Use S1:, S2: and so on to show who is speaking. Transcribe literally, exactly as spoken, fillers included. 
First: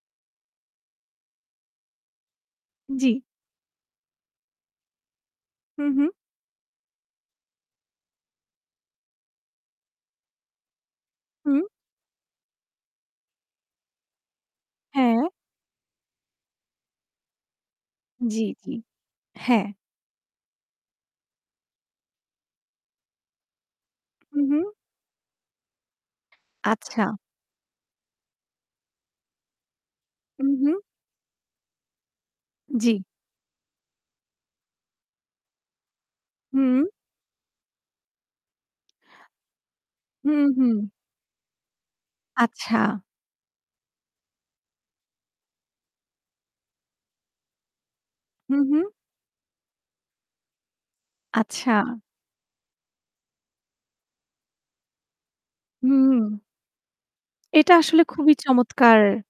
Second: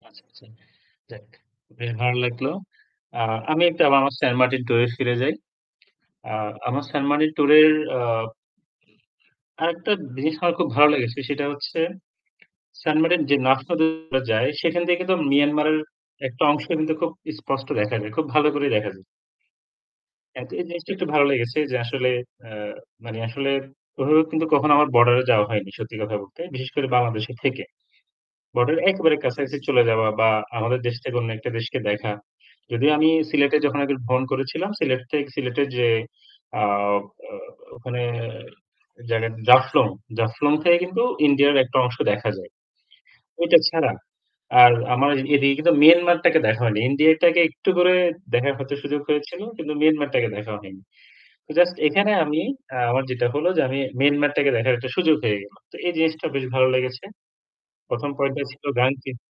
S1: আচ্ছা, আচ্ছা। যাক বেশ ভালো লাগলো।
S2: জ্বি।
S1: আ আমি একটু আবার আমার সেন্ট মার্টিন ট্যুরে ফিরে যাই।
S2: হু, হু।
S1: আ আমার সেন্ট মার্টিন ট্যুর এর আব আরেকটা জিনিস আমার খুব ভালো লেগেছে সেটা
S2: হু।
S1: হচ্ছে সেন্টমার্টিন যে [unintelligible] এ যায় সেখান থেকে কিন্তু
S2: হ্যাঁ।
S1: মিয়ানমারের একটা অংশ কিন্তু খুব স্পষ্ট দেখা যায়। খুব
S2: জ্বি,
S1: ভালো করেই
S2: জ্বি,
S1: দেখা যায়
S2: হ্যাঁ।
S1: এ এই জিনিসটা একটু ভালো লেগেছে যে আসলে আ মানে আসলে ওভাবে
S2: হু,
S1: কিন্তু কখনো
S2: হু।
S1: আমার বর্ডার এ যাওয়া হয়নি সত্যি কথা বলতে। বিশেষ করে
S2: আচ্ছা।
S1: বাংলাদেশে থেকে। বর্ডার এর একেবারে কাছাকাছি চলে যাওয়া বা
S2: হু, হু।
S1: আমাদের দেশ থেকে অন্য একটা দেশকে দেখা। যদিও
S2: জ্বি।
S1: আমি সিলেটে যখন আগে ভ্রমণ করেছিলাম সিলেট থেকে সিলেটের যে আ
S2: হু।
S1: আ ওখানে জায়গা জাফলং,
S2: হু,
S1: জাফলং
S2: হু।
S1: থেকে কিন্তু ইন্ডিয়ার একটা অংশ দেখা যায়।
S2: আচ্ছা।
S1: ওইটা ছাড়া আর আমার এদিকে কিন্তু মিয়ানমারটাকে দেখা হয়নি। ইন্ডিয়াটাকে একটু করে দেখার
S2: হু,
S1: হয়তো
S2: হু।
S1: সুযোগ হয়েছিল কিন্তু মিয়ানমারটাকে দেখা হয়নি।
S2: আচ্ছা।
S1: জাস্ট এখানে আমি আ আমার যেটা হলো যে আমি মিয়ানমারটাকে দেখার একটা সুযোগ হয়ে গেল। তো এই
S2: হুম।
S1: জিনিসটা বেশ ভালো লেগেছে।
S2: এটা আসলে
S1: প্রথম
S2: খুবই
S1: পয়েন্টটা ছিল
S2: চমৎকার।
S1: [unintelligible]